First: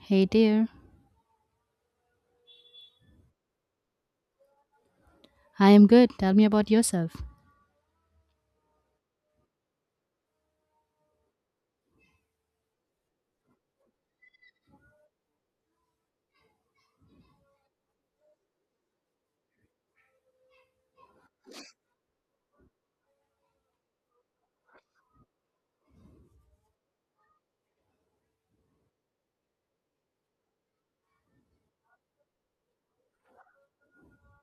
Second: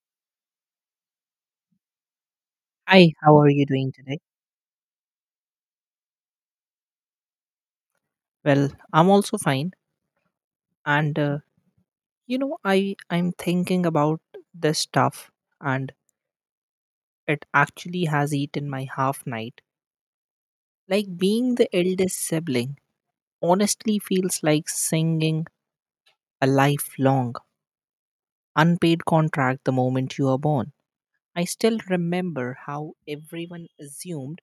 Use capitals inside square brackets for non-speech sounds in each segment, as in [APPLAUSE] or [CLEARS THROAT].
Hey dear, Hi, how are you doing today? I am good. Tell me about yourself. Well, I'm also fine. And I'm thinking about this stuff, and it actually has eaten my half night. Like being the eldest sibling, honestly, feels like singing a lifelong unpaid contract the moment you are born. I still remember how everyone assumed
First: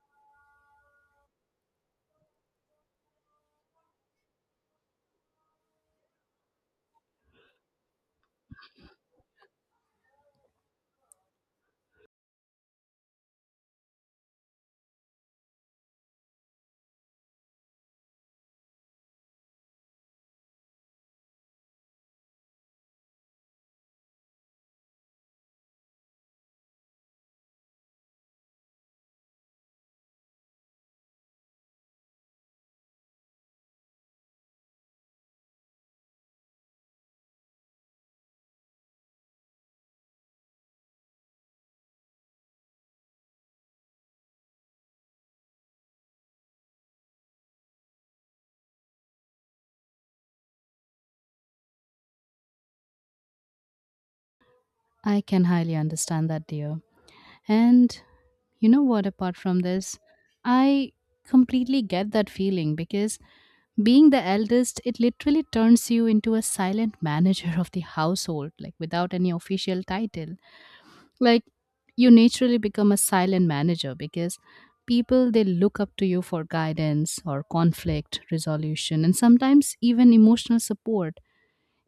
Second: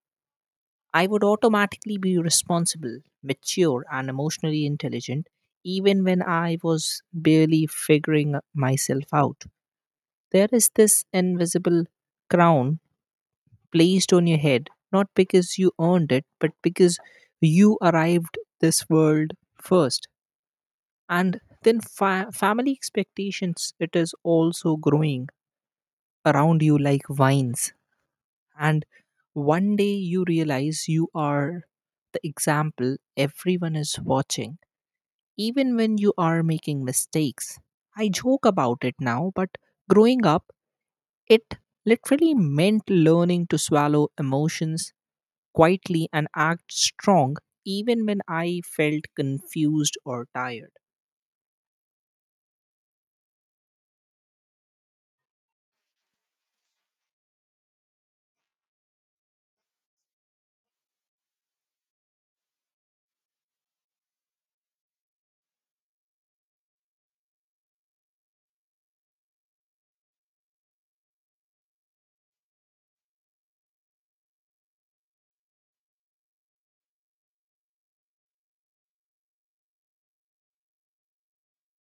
I would automatically be responsible, mature, and emotionally intelligent, even when I was barely figuring myself out. There is this invisible crown placed on your head, not because you earned it, but because you arrived this world first. And then family expectations, it is also growing around you like vines, and one day you realize you are the example everyone is watching, even when you are making mistakes. I joke about it now, but growing up, it literally meant learning to swallow emotions quietly and act strong, even when I felt confused or tired. I can highly understand that, dear. And you know what, apart from this, I completely get that feeling because being the eldest, it literally turns you into a silent manager [LAUGHS] of the household, like without any official title. Like you naturally become a silent manager because people they look up to you for guidance or conflict resolution and sometimes even emotional support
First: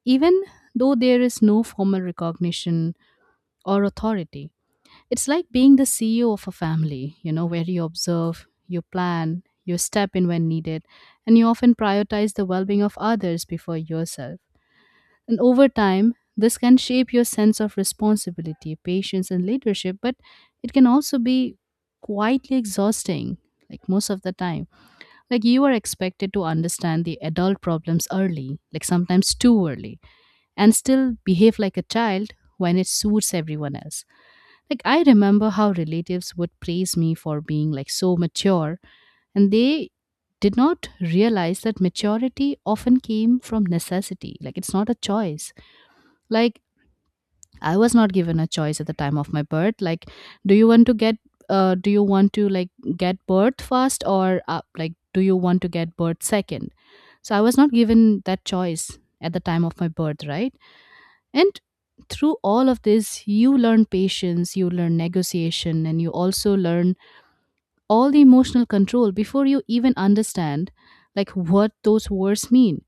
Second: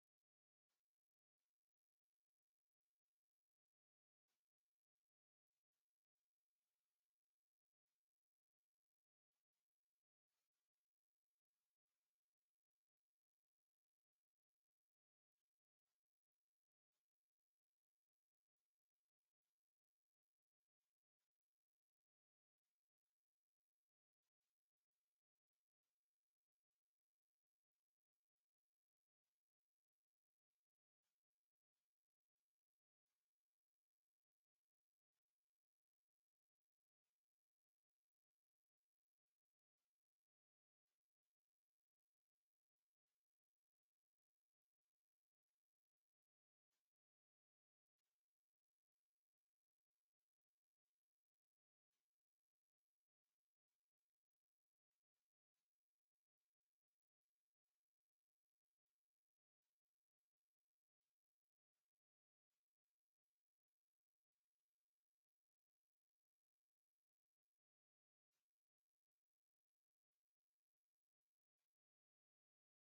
even though there is no formal recognition or authority. It's like being the CEO of a family, you know, where you observe, you plan, you step in when needed, and you often prioritize the well being of others before yourself. And over time, this can shape your sense of responsibility, patience, and leadership, but it can also be quietly exhausting, like most of the time. Like you are expected to understand the adult problems early, like sometimes too early and still behave like a child when it suits everyone else. Like, I remember how relatives would praise me for being like so mature, and they did not realize that maturity often came from necessity. Like, it's not a choice. Like, I was not given a choice at the time of my birth. Like, do you want to get do you want to like get birth first or like do you want to get birth second, so I was not given that choice at the time of my birth, right? And through all of this, you learn patience, you learn negotiation, and you also learn all the emotional control before you even understand like what those words mean.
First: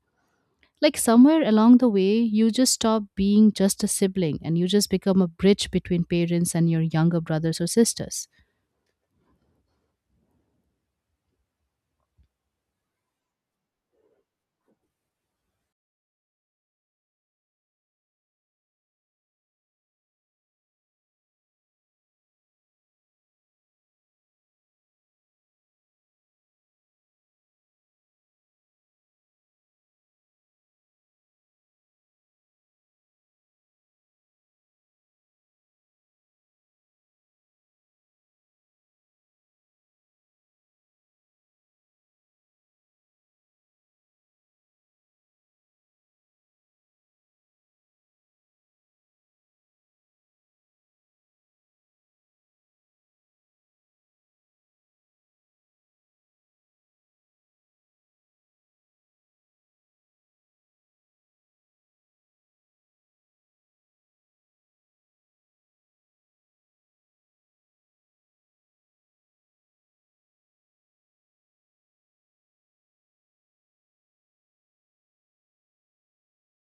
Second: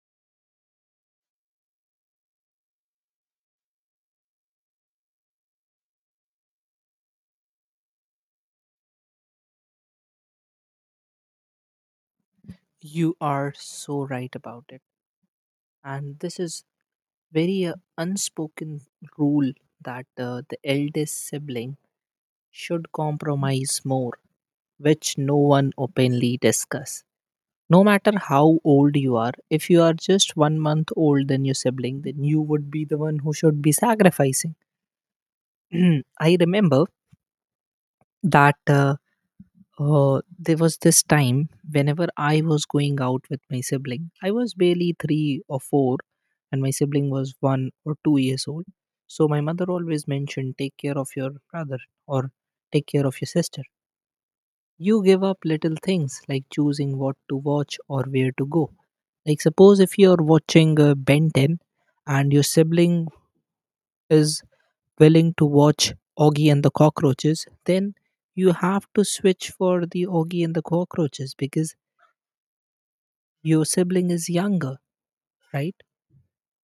Like somewhere along the way, you just stop being just a sibling and you just become a bridge between parents and your younger brothers or sisters. You are so right about it, and this is very unspoken rule that the eldest sibling should compromise more, which no one openly discuss. No matter how old you are, if you are just 1 month old than your sibling, then you would be the one who should be sacrificing. [CLEARS THROAT] I remember that there was this time whenever I was going out with my sibling, I was barely three or four, and my sibling was 1 or 2 years old. So my mother always mentioned, take care of your brother or take care of your sister. You give up little things like choosing what to watch or where to go. Like, suppose if you're watching Ben 10 and your sibling is willing to watch Augie and the Cockroaches, then you have to switch for the Augie and the Cockroaches because your sibling is younger, right?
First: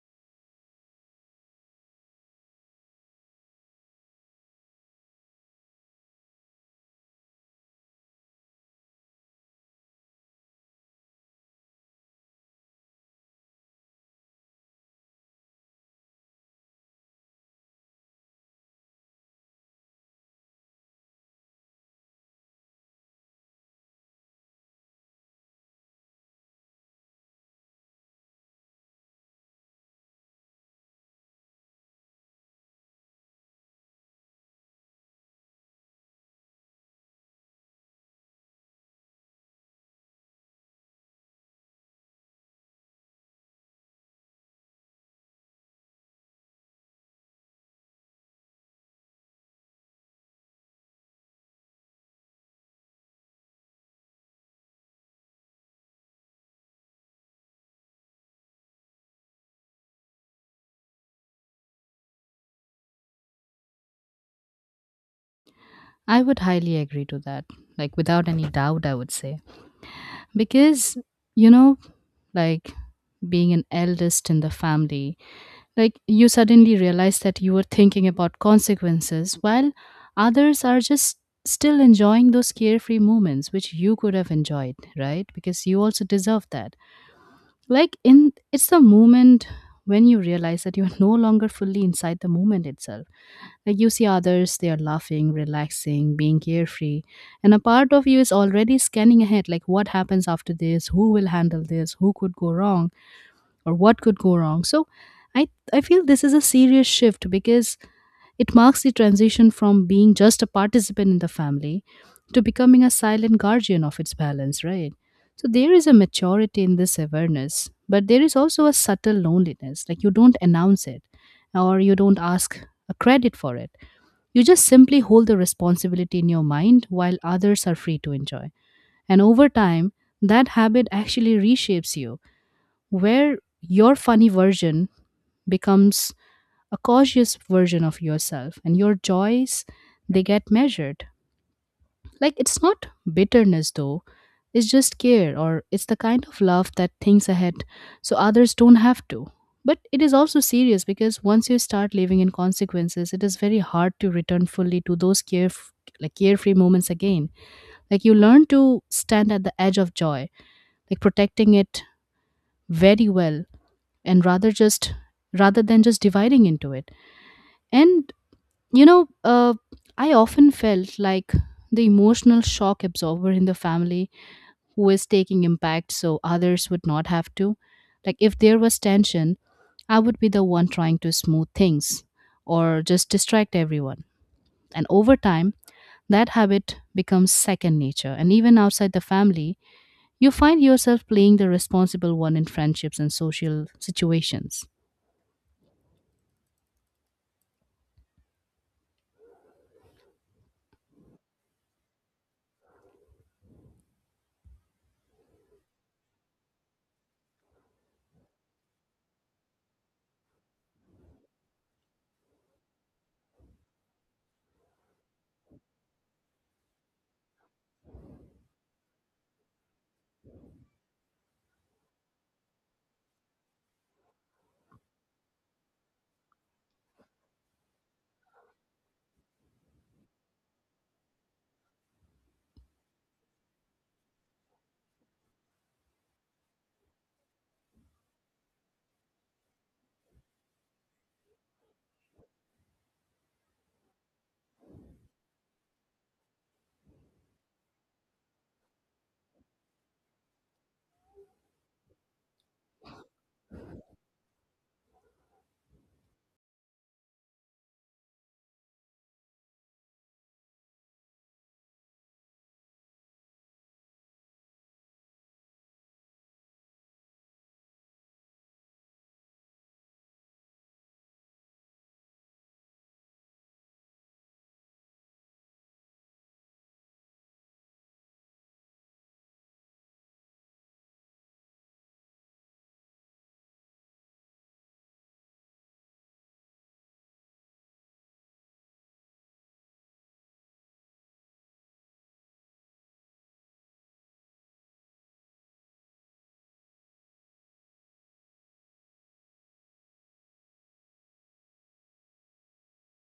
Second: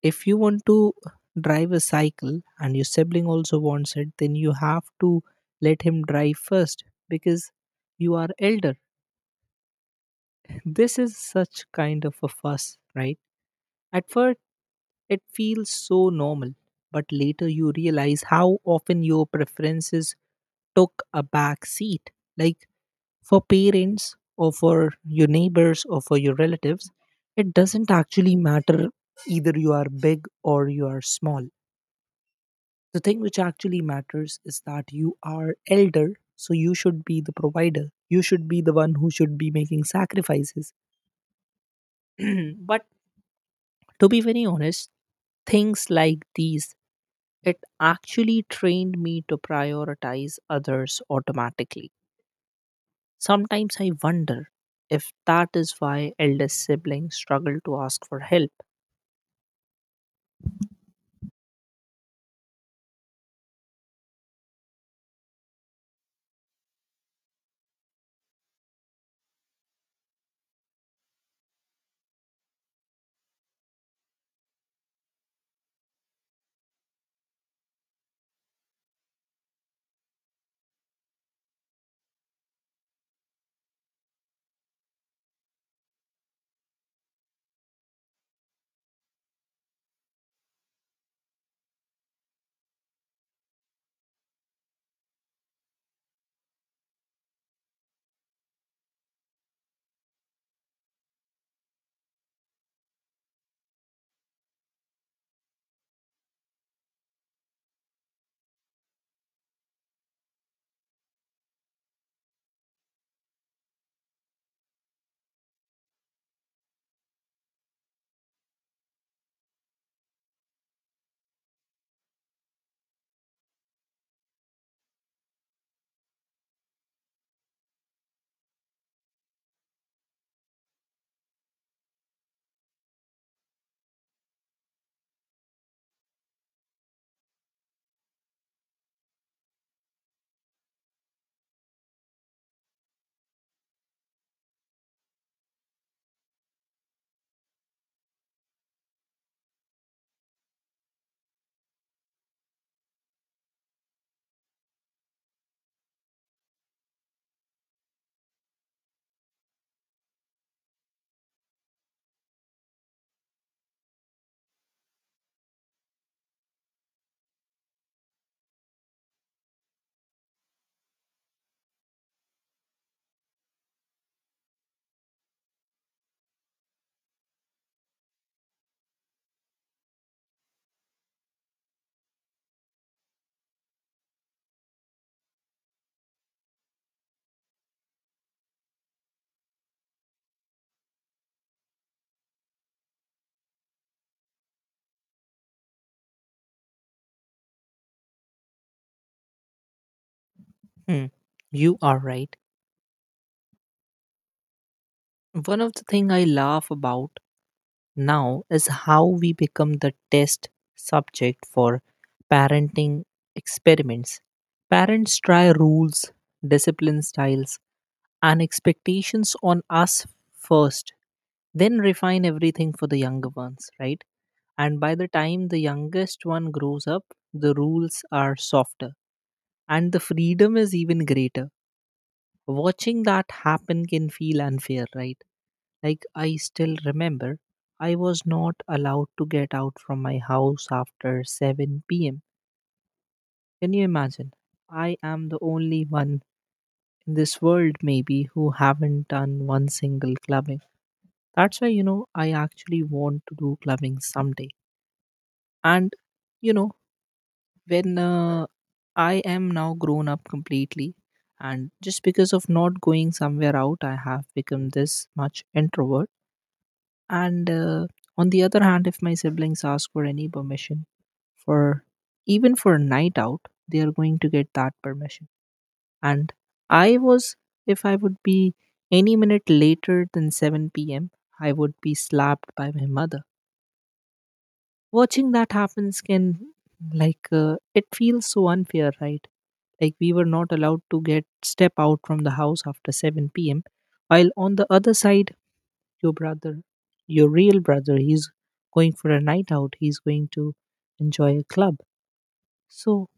If you want to drive a cycle and your sibling also wants it, then you have to let him drive first because you are elder. This is such kind of a fuss, right? At first, it feels so normal, but later you realize how often your preferences took a back seat. Like, for parents or for your neighbors or for your relatives, it doesn't actually matter either you are big or you are small. The thing which actually matters is that you are elder, so you should be the provider. You should be the one who should be making sacrifices. [CLEARS THROAT] But to be very honest, things like these, it actually trained me to prioritize others automatically. Sometimes I wonder if that is why eldest siblings struggle to ask for help. I would highly agree to that. Like without any doubt, I would say. Because, you know, like being an eldest in the family, like you suddenly realize that you were thinking about consequences while others are just still enjoying those carefree moments which you could have enjoyed, right? Because you also deserve that. Like in it's the moment when you realize that you're [LAUGHS] no longer fully inside the moment itself. Like you see others, they are laughing, relaxing, being carefree. And a part of you is already scanning ahead, like what happens after this, who will handle this, who could go wrong or what could go wrong. So i I feel this is a serious shift because it marks the transition from being just a participant in the family to becoming a silent guardian of its balance, right? So there is a maturity in this awareness, but there is also a subtle loneliness. Like you don't announce it or you don't ask a credit for it. You just simply hold the responsibility in your mind while others are free to enjoy. And over time that habit actually reshapes you, where your funny version becomes a cautious version of yourself and your joys they get measured. Like it's not bitterness though, it's just care, or it's the kind of love that thinks ahead so others don't have to. But it is also serious because once you start living in consequences, it is very hard to return fully to those care, like carefree moments again. Like you learn to stand at the edge of joy, like protecting it very well, and rather than just dividing into it. And you know uh, I often felt like the emotional shock absorber in the family who is taking impact so others would not have to. Like if there was tension, I would be the one trying to smooth things or just distract everyone. And over time that habit becomes second nature, and even outside the family you find yourself playing the responsible one in friendships and social situations. Hmm, you are right. One of the things I laugh about now is how we become the test subject for parenting experiments. Parents try rules, discipline styles, and expectations on us first, then refine everything for the younger ones, right? And by the time the youngest one grows up, the rules are softer and the freedom is even greater. Watching that happen can feel unfair, right? Like, I still remember I was not allowed to get out from my house after 7 pm. Can you imagine? I am the only one in this world, maybe, who haven't done one single clubbing. That's why, I actually want to do clubbing someday, and you know when I am now grown up completely, and just because of not going somewhere out, I have become this much introvert. And on the other hand, if my siblings ask for any permission for even for a night out, they are going to get that permission. And I was if I would be any minute later than 7 p.m., I would be slapped by my mother. Watching that happens can, like, it feels so unfair, right? Like, we were not allowed to get step out from the house after 7 p.m. While on the other side, your brother, your real brother, he's going for a night out. He's going to enjoy a club. So,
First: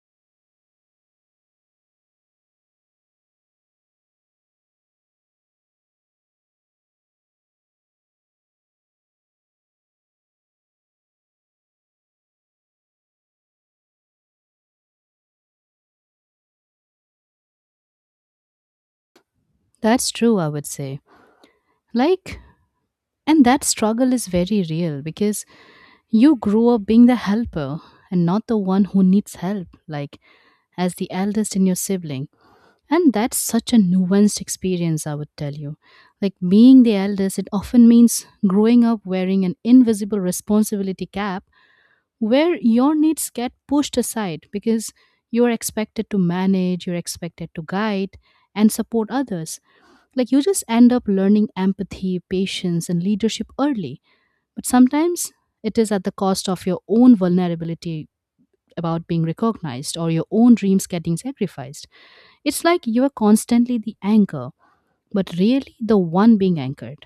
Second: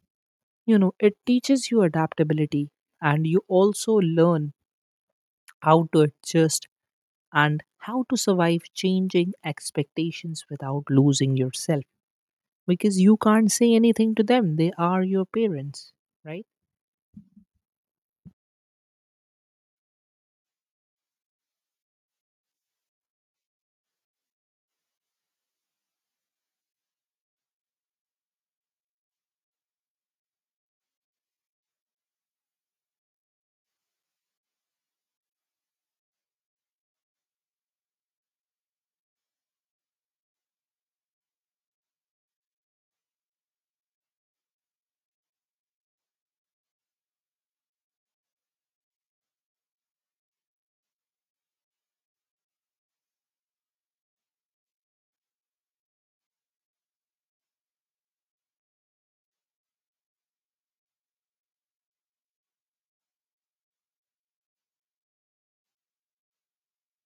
it teaches you adaptability, and you also learn how to adjust and how to survive changing expectations without losing yourself. Because you can't say anything to them. They are your parents, right? That's true, I would say. Like, and that struggle is very real because you grew up being the helper and not the one who needs help, like, as the eldest in your sibling. And that's such a nuanced experience, I would tell you. Like, being the eldest, it often means growing up wearing an invisible responsibility cap where your needs get pushed aside because you're expected to manage, you're expected to guide and support others. Like you just end up learning empathy, patience, and leadership early. But sometimes it is at the cost of your own vulnerability about being recognized or your own dreams getting sacrificed. It's like you are constantly the anchor, but really the one being anchored.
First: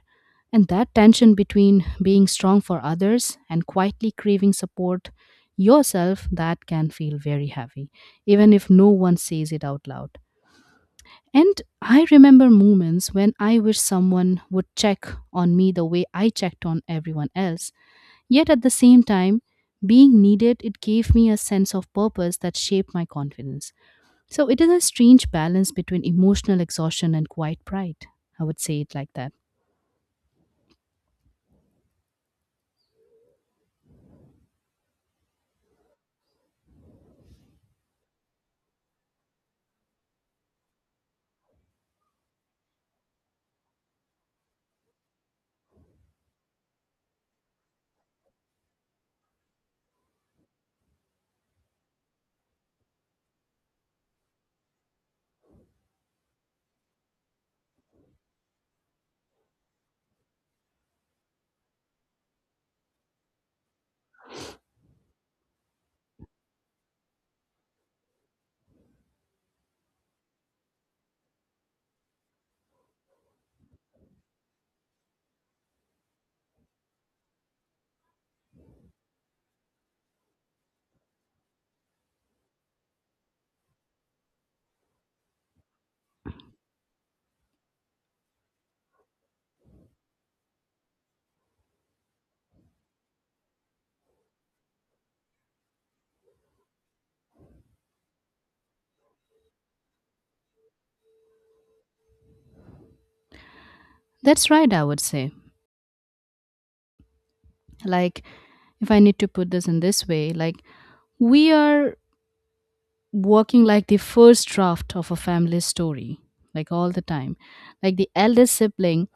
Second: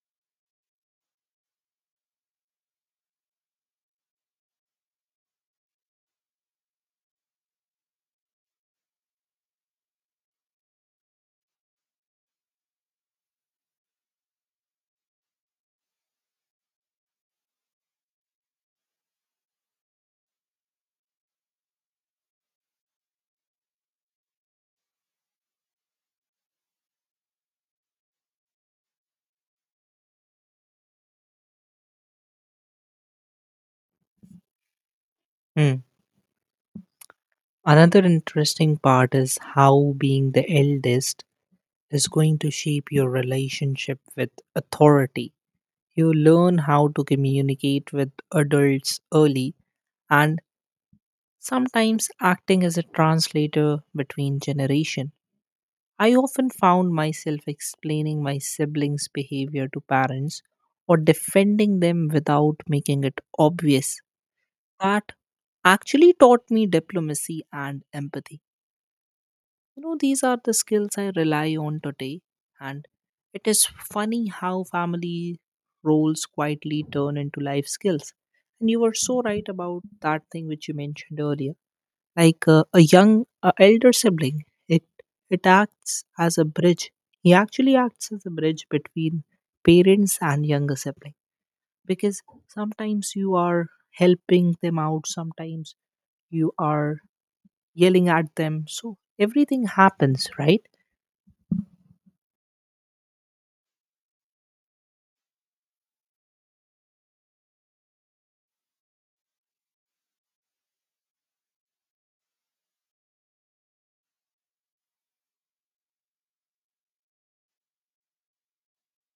And that tension between being strong for others and quietly craving support yourself, that can feel very heavy, even if no one says it out loud. And I remember moments when I wish someone would check on me the way I checked on everyone else. Yet at the same time, being needed, it gave me a sense of purpose that shaped my confidence. So it is a strange balance between emotional exhaustion and quiet pride. I would say it like that. Hmm. Another interesting part is how being the eldest is going to shape your relationship with authority. You learn how to communicate with adults early, and sometimes acting as a translator between generation. I often found myself explaining my siblings' behavior to parents or defending them without making it obvious that actually taught me diplomacy and empathy. These are the skills I rely on today, and it is funny how family roles quietly turn into life skills. And you were so right about that thing which you mentioned earlier, like a young elder sibling. It acts as a bridge. He actually acts as a bridge between parents and younger siblings, because sometimes you are helping them out, sometimes you are yelling at them, so everything happens, right? That's right, I would say. Like, if I need to put this in this way, like, we are working like the first draft of a family story, like all the time. Like the eldest sibling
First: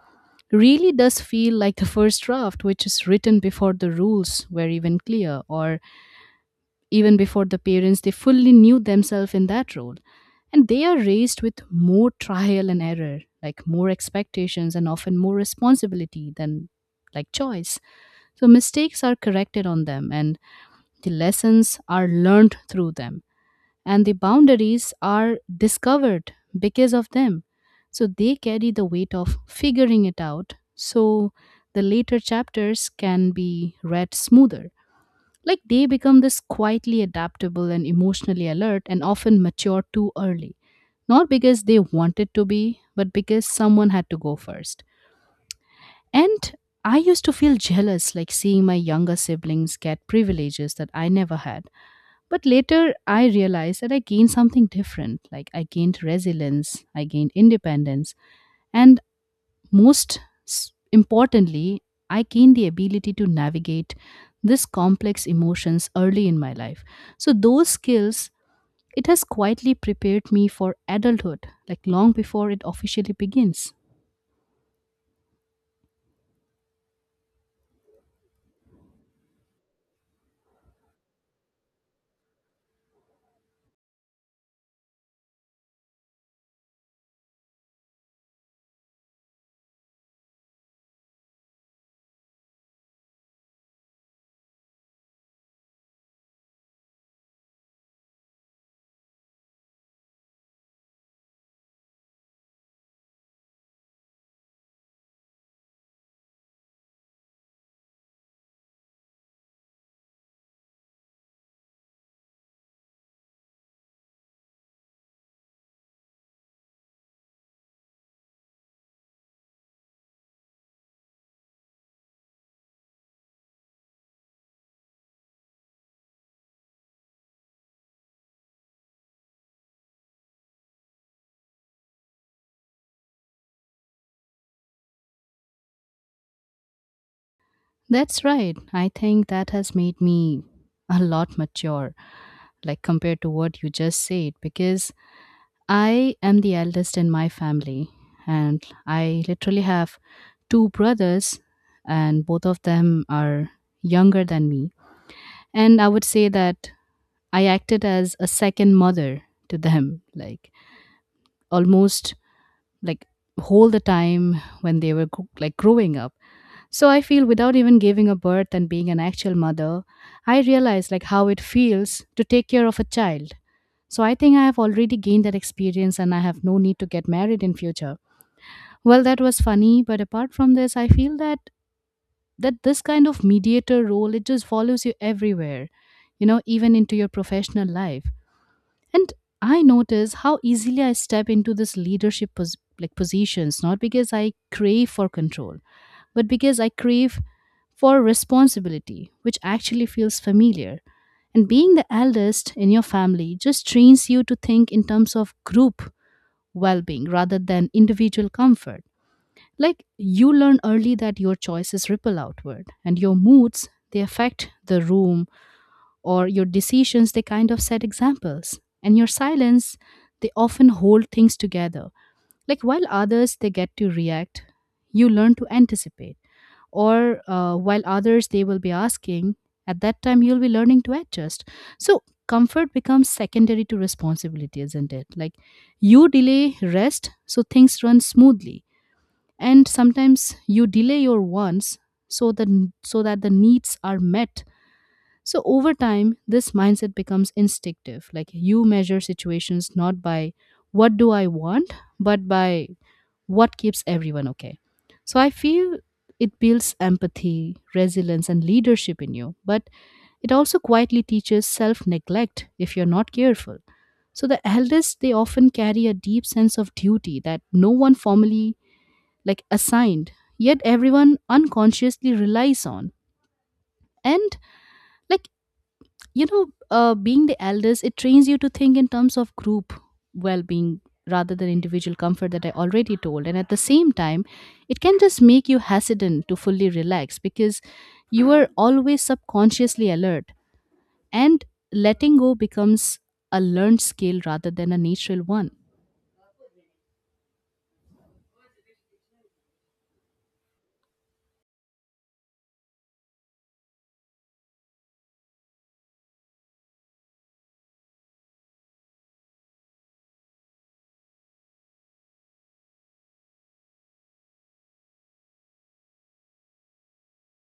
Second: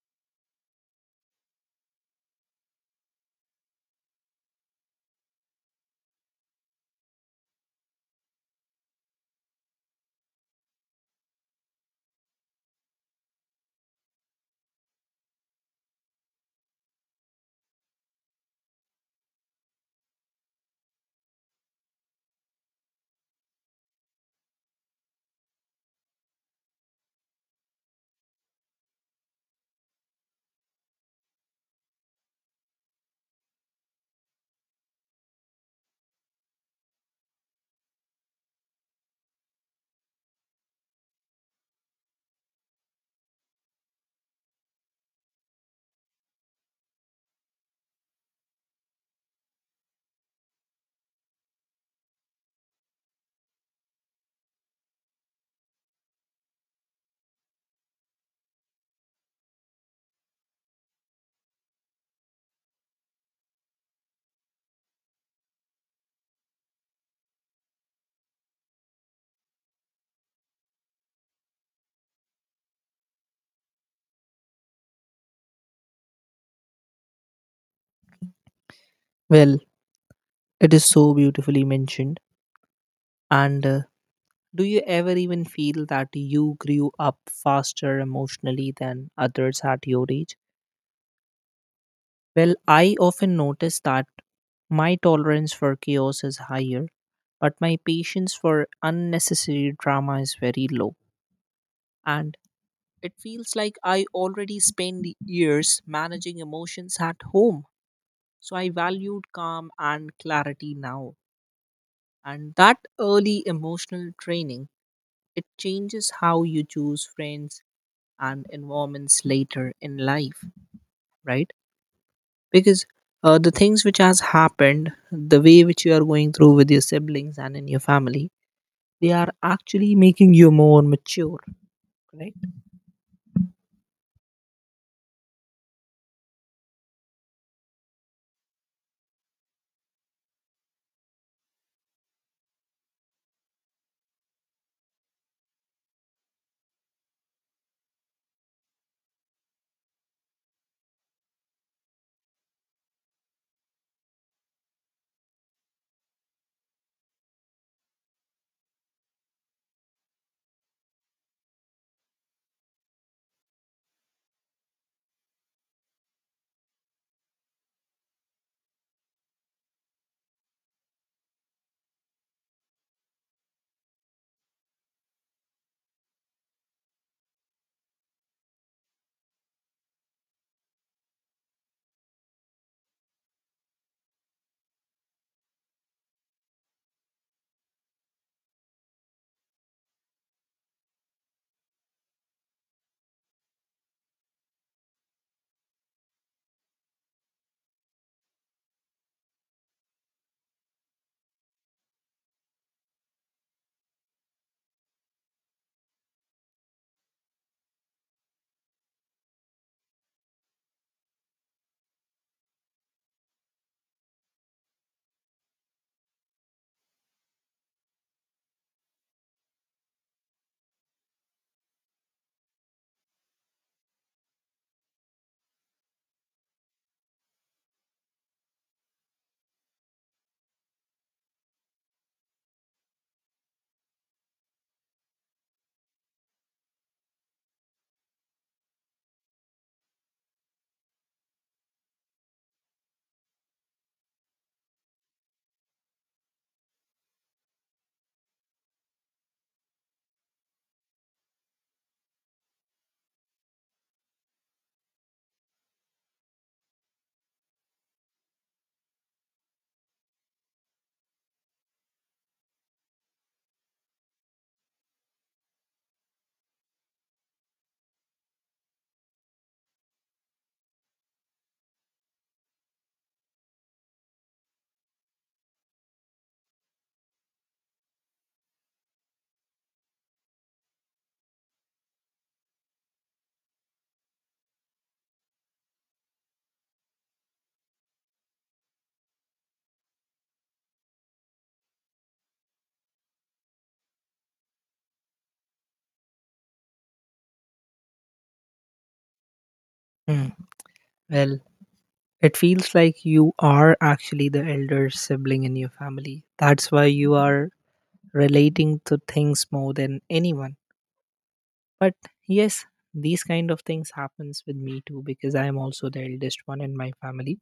really does feel like the first draft, which is written before the rules were even clear, or even before the parents they fully knew themselves in that role. And they are raised with more trial and error, like more expectations and often more responsibility than like choice. So mistakes are corrected on them and the lessons are learned through them and the boundaries are discovered because of them. So they carry the weight of figuring it out. So the later chapters can be read smoother. Like they become this quietly adaptable and emotionally alert and often mature too early. Not because they wanted to be, but because someone had to go first. And I used to feel jealous, like seeing my younger siblings get privileges that I never had, but later, I realized that I gained something different. Like, I gained resilience, I gained independence, and most importantly, I gained the ability to navigate this complex emotions early in my life. So, those skills, it has quietly prepared me for adulthood, like long before it officially begins. Well, it is so beautifully mentioned. And do you ever even feel that you grew up faster emotionally than others at your age? Well, I often notice that my tolerance for chaos is higher, but my patience for unnecessary drama is very low. And it feels like I already spend years managing emotions at home. So I valued calm and clarity now. And that early emotional training, it changes how you choose friends and environments later in life, right? Because the things which has happened, the way which you are going through with your siblings and in your family, they are actually making you more mature, right? That's right. I think that has made me a lot mature, like compared to what you just said, because I am the eldest in my family, and I literally have two brothers, and both of them are younger than me. And I would say that I acted as a second mother to them, like almost like whole the time when they were like growing up. So I feel without even giving a birth and being an actual mother, I realize like how it feels to take care of a child. So I think I have already gained that experience and I have no need to get married in future. Well, that was funny, but apart from this, I feel that this kind of mediator role it just follows you everywhere, you know, even into your professional life. And I notice how easily I step into this leadership like positions, not because I crave for control, but because I crave for responsibility, which actually feels familiar. And being the eldest in your family just trains you to think in terms of group well being rather than individual comfort. Like you learn early that your choices ripple outward and your moods they affect the room, or your decisions they kind of set examples and your silence they often hold things together. Like while others they get to react, you learn to anticipate, or while others they will be asking, at that time you'll be learning to adjust. So comfort becomes secondary to responsibility, isn't it? Like you delay rest so things run smoothly, and sometimes you delay your wants so that the needs are met. So over time this mindset becomes instinctive, like you measure situations not by what do I want, but by what keeps everyone okay. So I feel it builds empathy, resilience, and leadership in you, but it also quietly teaches self neglect if you're not careful. So the elders, they often carry a deep sense of duty that no one formally like assigned, yet everyone unconsciously relies on. And like being the eldest, it trains you to think in terms of group well being rather than individual comfort that I already told. And at the same time, it can just make you hesitant to fully relax because you are always subconsciously alert. And letting go becomes a learned skill rather than a natural one. Mm. Well, it feels like you are actually the elder sibling in your family. That's why you are relating to things more than anyone. But yes, these kind of things happens with me too because I am also the eldest one in my family.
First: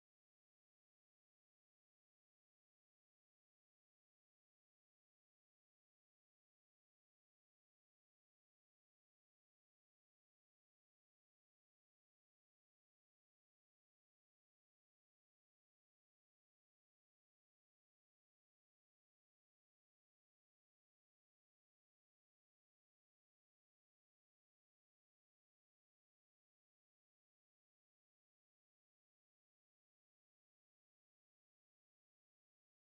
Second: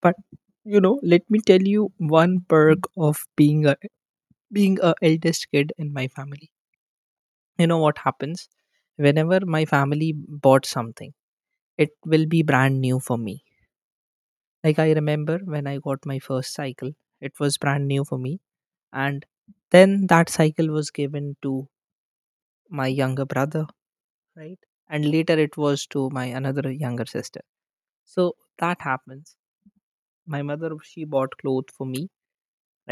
But, let me tell you one perk of being a eldest kid in my family. You know what happens? Whenever my family bought something, it will be brand new for me. Like, I remember when I got my first cycle, it was brand new for me, and then that cycle was given to my younger brother, right? And later it was to my another younger sister. So that happens. My mother, she bought clothes for me,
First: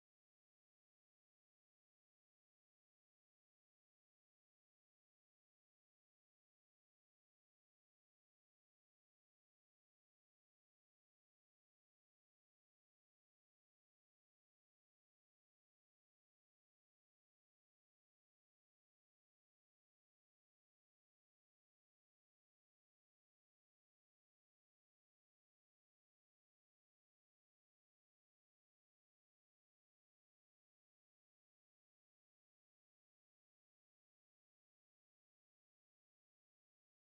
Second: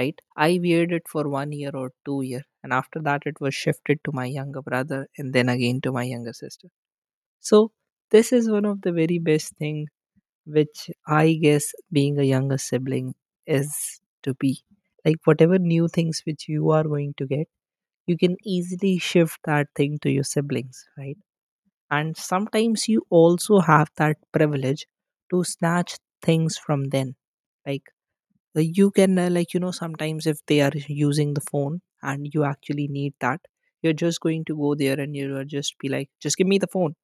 right? I weared it for 1 year or 2 year, and after that it was shifted to my younger brother, and then again to my younger sister. So this is one of the very best thing, which I guess being a younger sibling is to be, like, whatever new things which you are going to get, you can easily shift that thing to your siblings, right? And sometimes you also have that privilege to snatch things from them. Like, you can, like, sometimes if they are using the phone and you actually need that, you're just going to go there and you will just be like, just give me the phone.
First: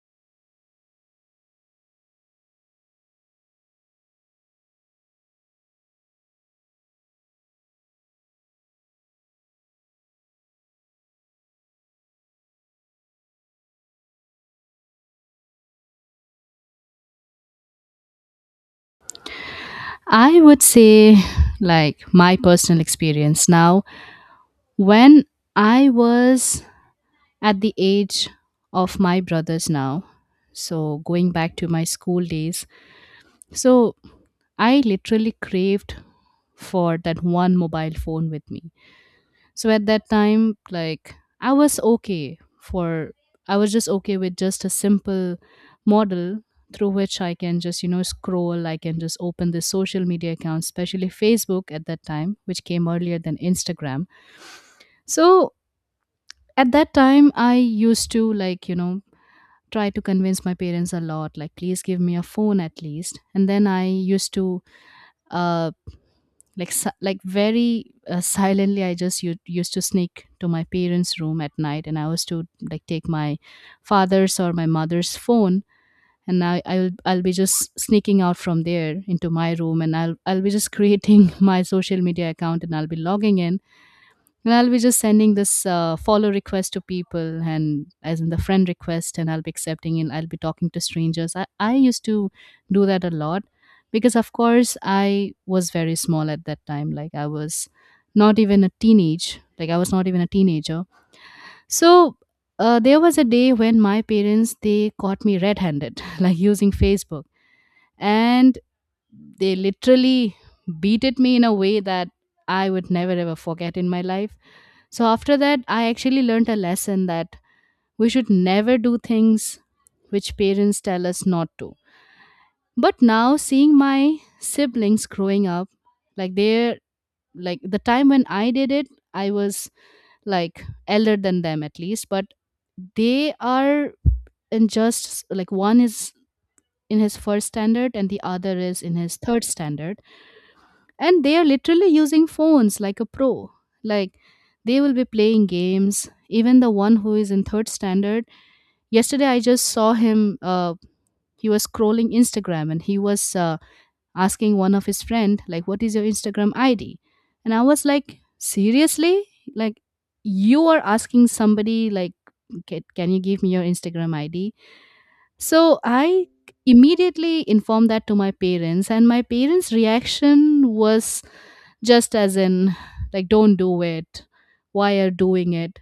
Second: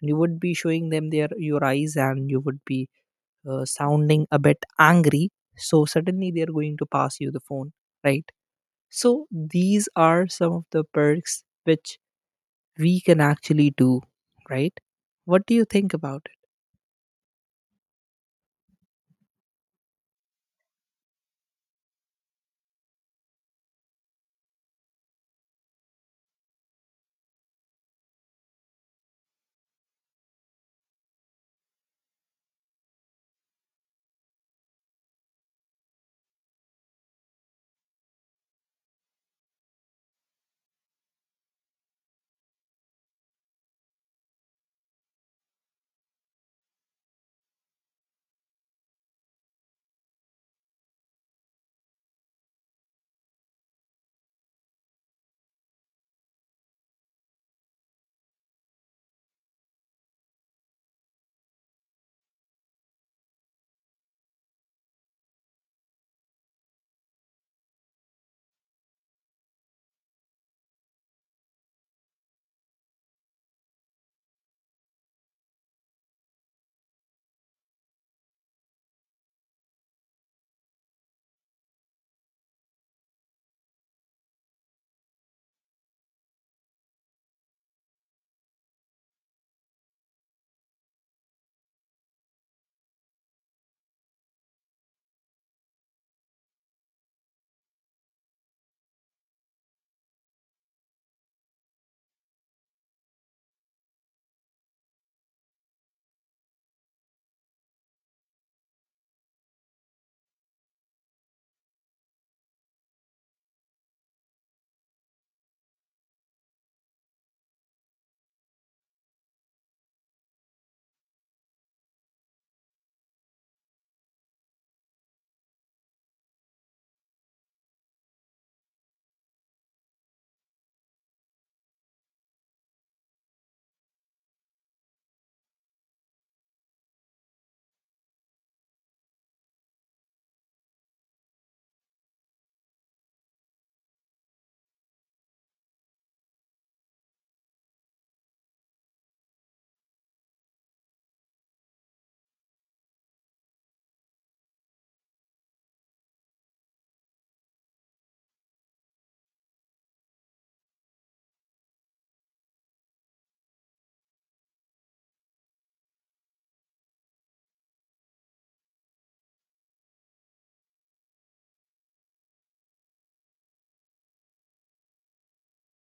And you would be showing them their your eyes, and you would be sounding a bit angry. So suddenly they're going to pass you the phone, right? So these are some of the perks which we can actually do, right? What do you think about I would say, like, my personal experience now, when I was at the age of my brothers now. So, going back to my school days, so I literally craved for that one mobile phone with me. So, at that time, I was okay for, I was just okay with just a simple model through which I can just, you know, scroll. I can just open the social media accounts, especially Facebook at that time, which came earlier than Instagram. So, at that time, I used to, like, you know, try to convince my parents a lot, like, please give me a phone at least. And then I used to, uh like very silently, I just used to sneak to my parents' room at night, and I was to, like, take my father's or my mother's phone. And I'll be just sneaking out from there into my room, and I'll be just creating [LAUGHS] my social media account, and I'll be logging in, and I'll be just sending this follow request to people, and as in the friend request, and I'll be accepting, and I'll be talking to strangers. I used to do that a lot, because of course I was very small at that time. Like, I was not even a teenage. Like, I was not even a teenager. So, there was a day when my parents, they caught me red-handed, [LAUGHS] like, using Facebook. And they literally beat at me in a way that I would never ever forget in my life. So after that, I actually learned a lesson that we should never do things which parents tell us not to. But now, seeing my siblings growing up, like, they're, like, the time when I did it, I was, like, elder than them at least, but they are in, just like, one is in his first standard and the other is in his third standard, and they are literally using phones like a pro. Like, they will be playing games, even the one who is in third standard. Yesterday I just saw him, he was scrolling Instagram, and he was, asking one of his friend, like, what is your Instagram ID. And I was like, seriously, like, you are asking somebody like, "Ca- can you give me your Instagram ID?" So I immediately informed that to my parents, and my parents' reaction was just, as in, like, don't do it, why are doing it.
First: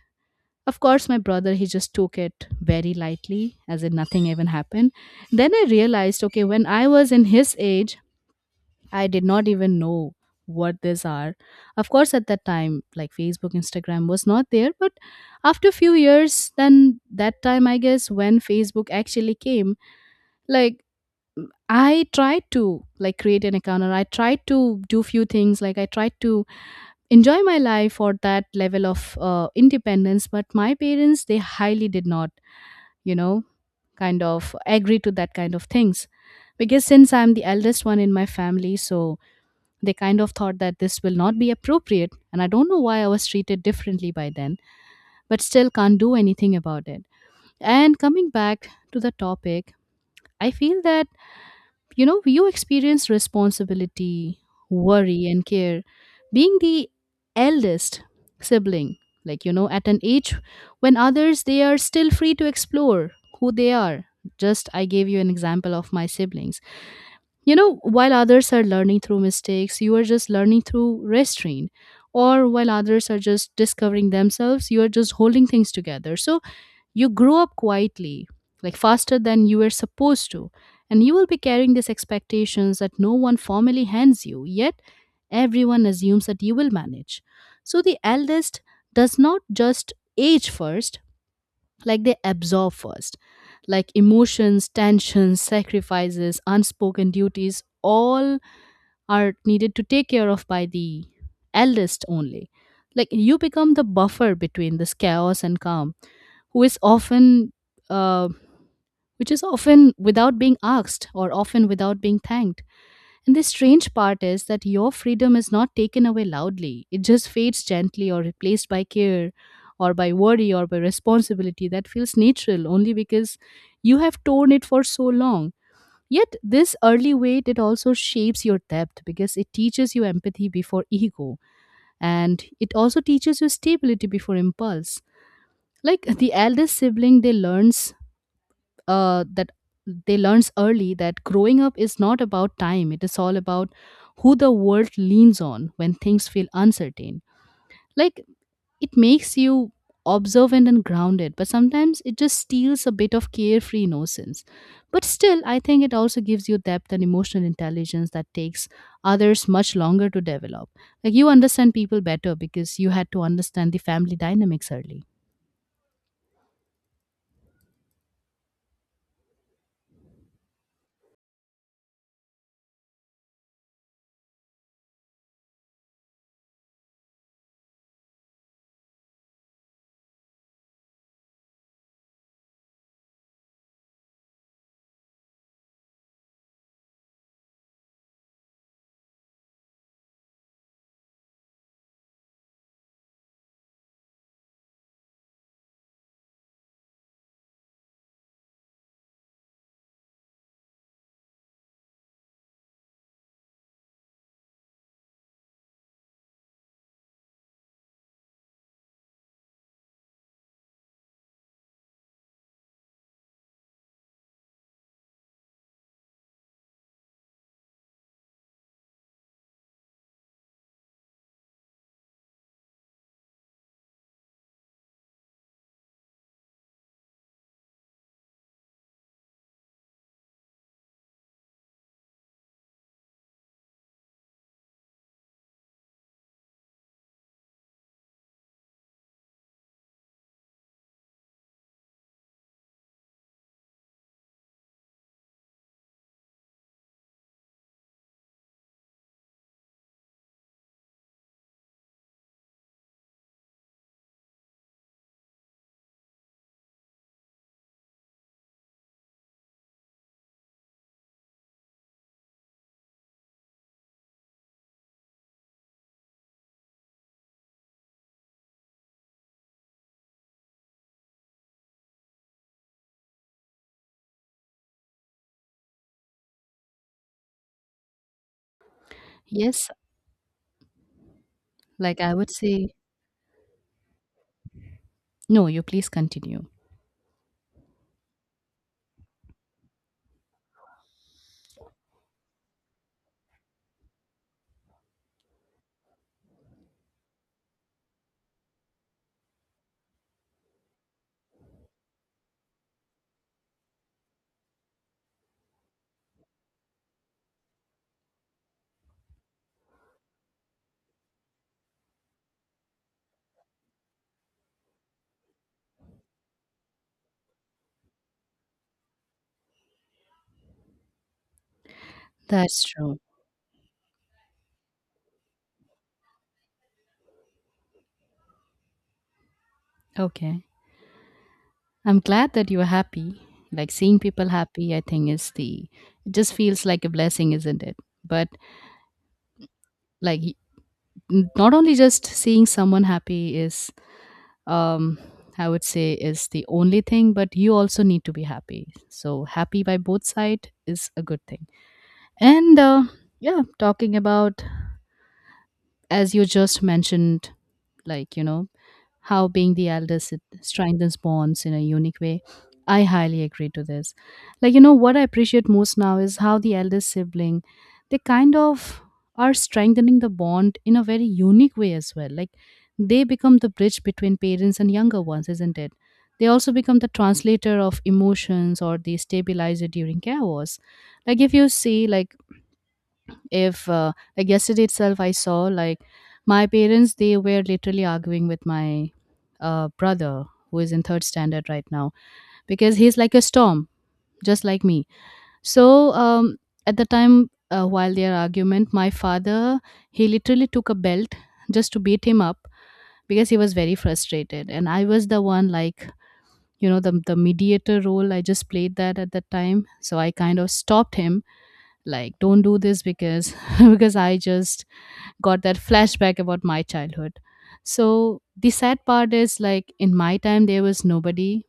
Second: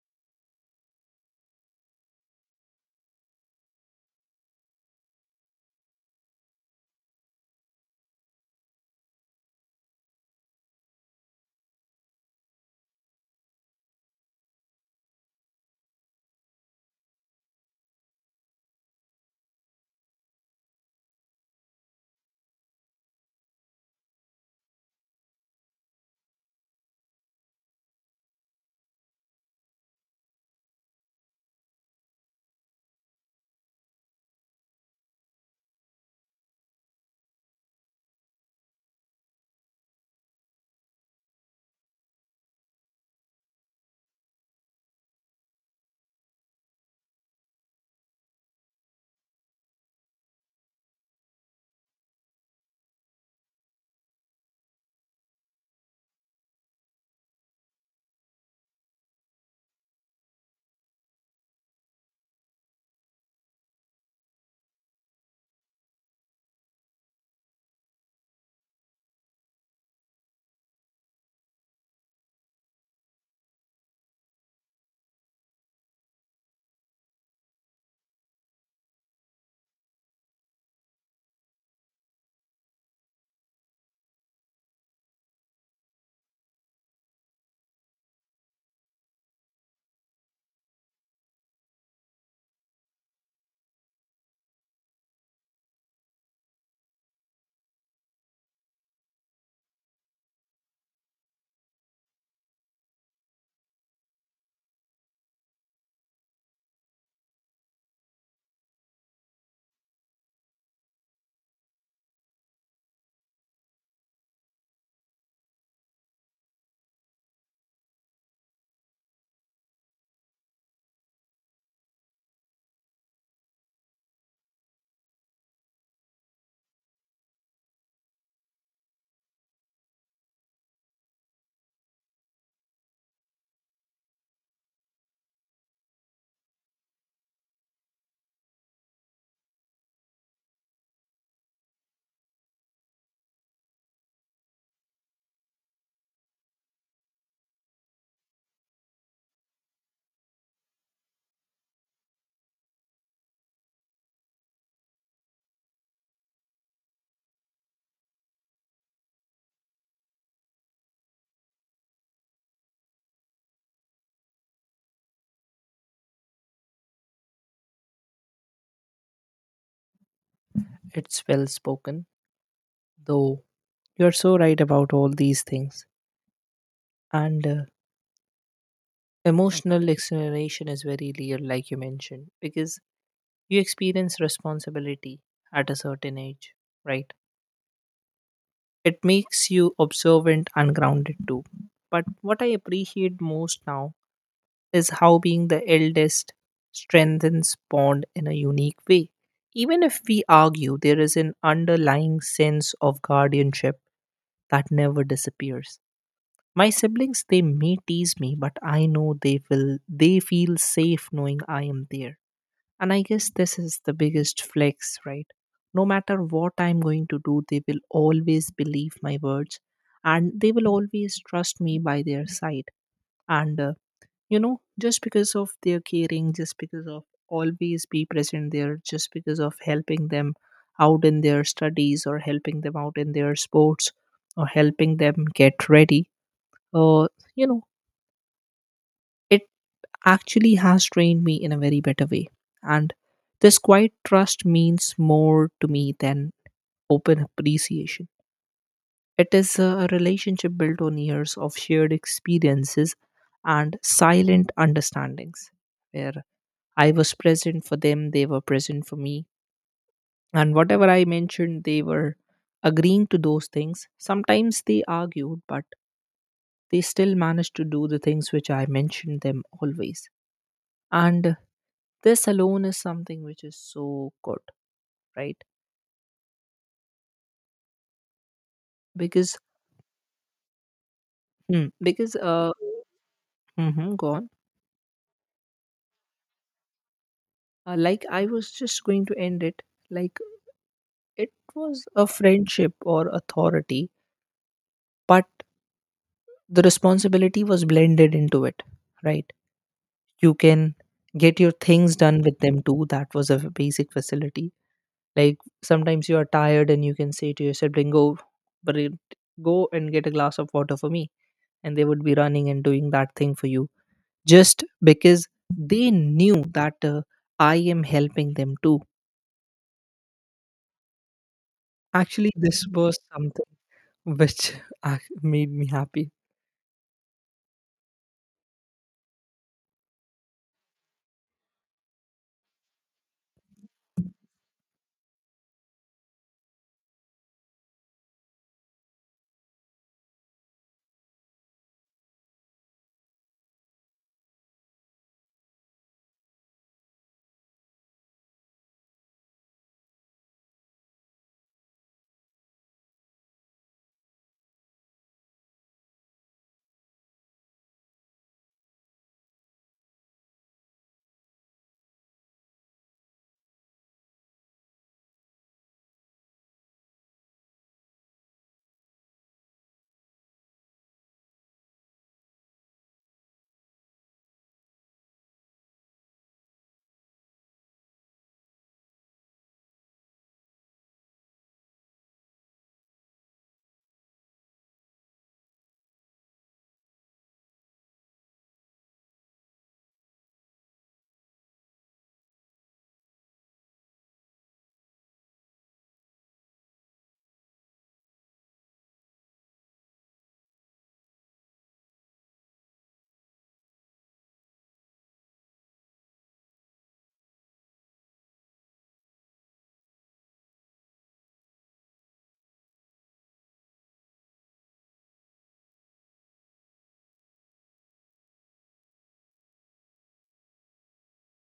Of course my brother, he just took it very lightly, as in nothing even happened. Then I realized, okay, when I was in his age, I did not even know what these are. Of course at that time, like, Facebook, Instagram was not there, but after a few years, then that time, I guess, when Facebook actually came, like, I tried to, like, create an account, or I tried to do few things, like, I tried to enjoy my life or that level of independence. But my parents, they highly did not, you know, kind of agree to that kind of things. Because since I'm the eldest one in my family, so they kind of thought that this will not be appropriate, and I don't know why I was treated differently by then. But still, can't do anything about it. And coming back to the topic, I feel that, you know, you experience responsibility, worry, and care being the eldest sibling. Like, you know, at an age when others, they are still free to explore who they are, just I gave you an example of my siblings. You know, while others are learning through mistakes, you are just learning through restraint. Or while others are just discovering themselves, you are just holding things together. So you grow up quietly, like, faster than you were supposed to, and you will be carrying these expectations that no one formally hands you, yet everyone assumes that you will manage. So the eldest does not just age first, like, they absorb first. Like, emotions, tensions, sacrifices, unspoken duties, all are needed to take care of by the eldest only. Like, you become the buffer between this chaos and calm, who is often uh, which is often without being asked or often without being thanked. And the strange part is that your freedom is not taken away loudly, it just fades gently, or replaced by care, or by worry, or by responsibility that feels natural only because you have torn it for so long. Yet this early weight, it also shapes your depth, because it teaches you empathy before ego, and it also teaches you stability before impulse. Like, the eldest sibling, uh, that they learns early that growing up is not about time, it is all about who the world leans on when things feel uncertain. Like, it makes you observant and grounded, but sometimes it just steals a bit of carefree innocence. But still, I think it also gives you depth and emotional intelligence that takes others much longer to develop. Like, you understand people better because you had to understand the family dynamics early. it? It's well spoken, though you're so right about all these things. And emotional explanation is very real, like you mentioned, because you experience responsibility at a certain age, right? It makes you observant and grounded too. But what I appreciate most now is how being the eldest strengthens bond in a unique way. Even if we argue, there is an underlying sense of guardianship that never disappears. My siblings, they may tease me, but I know they feel safe knowing I am there. And I guess this is the biggest flex, right? No matter what I'm going to do, they will always believe my words, and they will always trust me by their side. And just because of their caring, just because of always be present there, just because of helping them out in their studies or helping them out in their sports or helping them get ready, uh, you know it actually has trained me in a very better way. And this quiet trust means more to me than open appreciation. It is a relationship built on years of shared experiences and silent understandings where I was present for them, they were present for me. And whatever I mentioned, they were agreeing to those things. Sometimes they argued, but they still managed to do the things which I mentioned them always. And this alone is something which is so good, right? Because. Yes, Hmm. like, I Because, would say, mm-hmm. Go on. no, you please continue. Like, I was just going to end it, like it was a friendship or authority, but the responsibility was blended into it, right? You can get your things done with them too. That was a basic facility. Like, sometimes you are tired and you can say to your sibling, go, but it- go and get a glass of water for me, and they would be running and doing that thing for you, just because they knew that I am helping them too. Actually, That's this was true. something which [LAUGHS] made me happy. Okay. I'm glad that you're happy. Like, seeing people happy, I think, is the, it just feels like a blessing, isn't it? But like, not only just seeing someone happy is, um I would say, is the only thing, but you also need to be happy. So happy by both sides is a good thing. And yeah, talking about, as you just mentioned, like, you know, how being the eldest it strengthens bonds in a unique way. I highly agree to this. Like, you know, what I appreciate most now is how the eldest sibling, they kind of are strengthening the bond in a very unique way as well. Like, they become the bridge between parents and younger ones, isn't it? They also become the translator of emotions or the stabilizer during chaos. Like, if you see, like, if like, yesterday itself, I saw, like, my parents, they were literally arguing with my brother who is in third standard right now, because he's like a storm, just like me. So, at the time, while their argument, my father, he literally took a belt just to beat him up, because he was very frustrated. And I was the one, like, you know, the mediator role, I just played that at that time. So I kind of stopped him, like, don't do this. Because [LAUGHS] because I just got that flashback about my childhood. So the sad part is, like, in my time, there was nobody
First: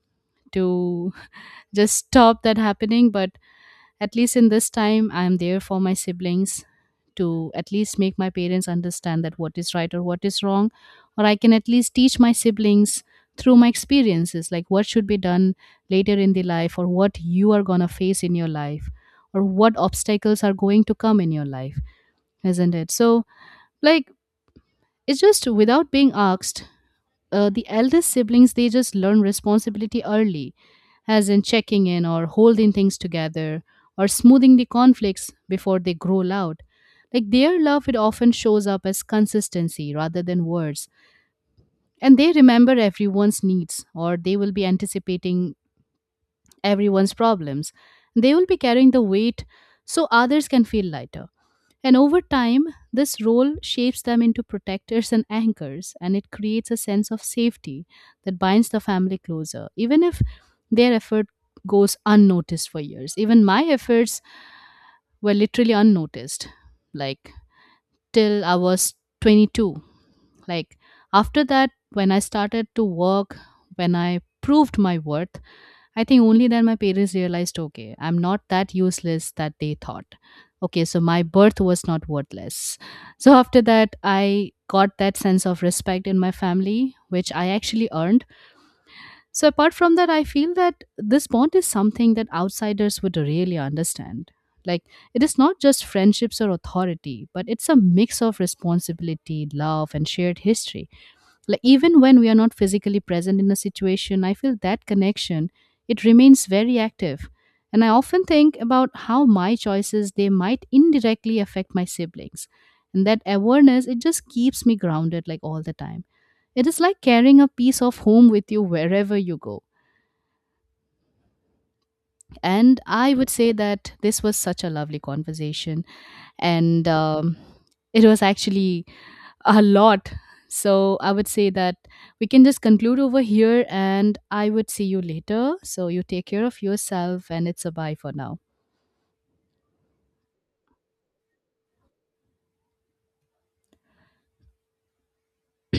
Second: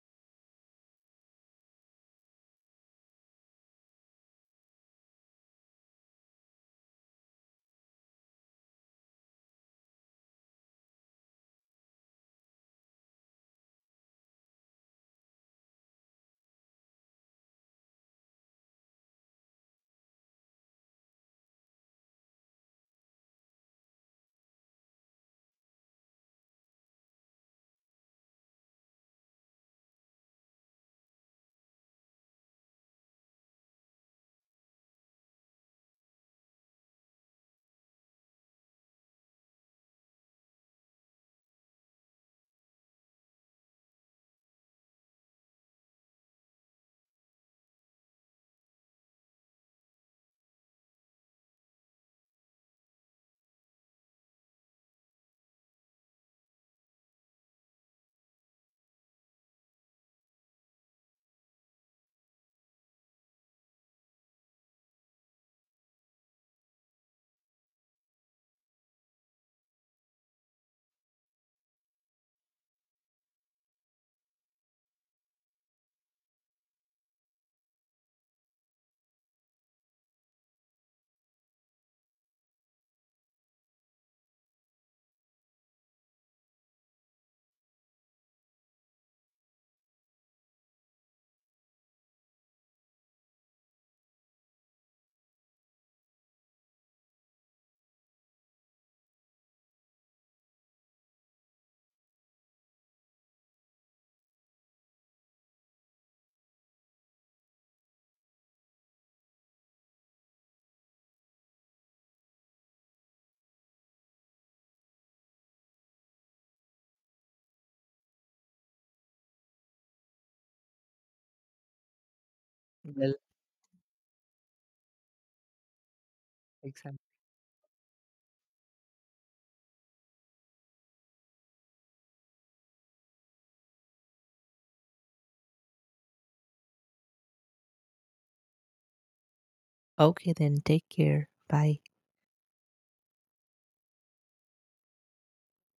to [LAUGHS] just stop that happening, but at least in this time I'm there for my siblings to at least make my parents understand that what is right or what is wrong, or I can at least teach my siblings through my experiences, like, what should be done later in the life, or what you are going to face in your life, or what obstacles are going to come in your life, isn't it? So, like, it's just without being asked, the eldest siblings, they just learn responsibility early, as in checking in, or holding things together, or smoothing the conflicts before they grow loud. Like, their love, it often shows up as consistency rather than words. And they remember everyone's needs, or they will be anticipating everyone's problems. They will be carrying the weight so others can feel lighter. And over time, this role shapes them into protectors and anchors, and it creates a sense of safety that binds the family closer, even if their effort goes unnoticed for years. Even my efforts were literally unnoticed, like, till I was 22. Like, after that, when I started to work, when I proved my worth, I think only then my parents realized, okay, I'm not that useless that they thought. Okay, so my birth was not worthless. So after that, I got that sense of respect in my family, which I actually earned. So apart from that, I feel that this bond is something that outsiders would really understand. Like, it is not just friendships or authority, but it's a mix of responsibility, love, and shared history. Like, even when we are not physically present in a situation, I feel that connection, it remains very active. And I often think about how my choices, they might indirectly affect my siblings, and that awareness, it just keeps me grounded, like, all the time. It is like carrying a piece of home with you wherever you go. And Well, I would say that this was such a lovely conversation, and exactly. It was actually a lot. So I would say that we can just conclude over here, and I would see you later. So you take care of yourself, and it's a bye for now. Okay, then take care. Bye. [CLEARS THROAT]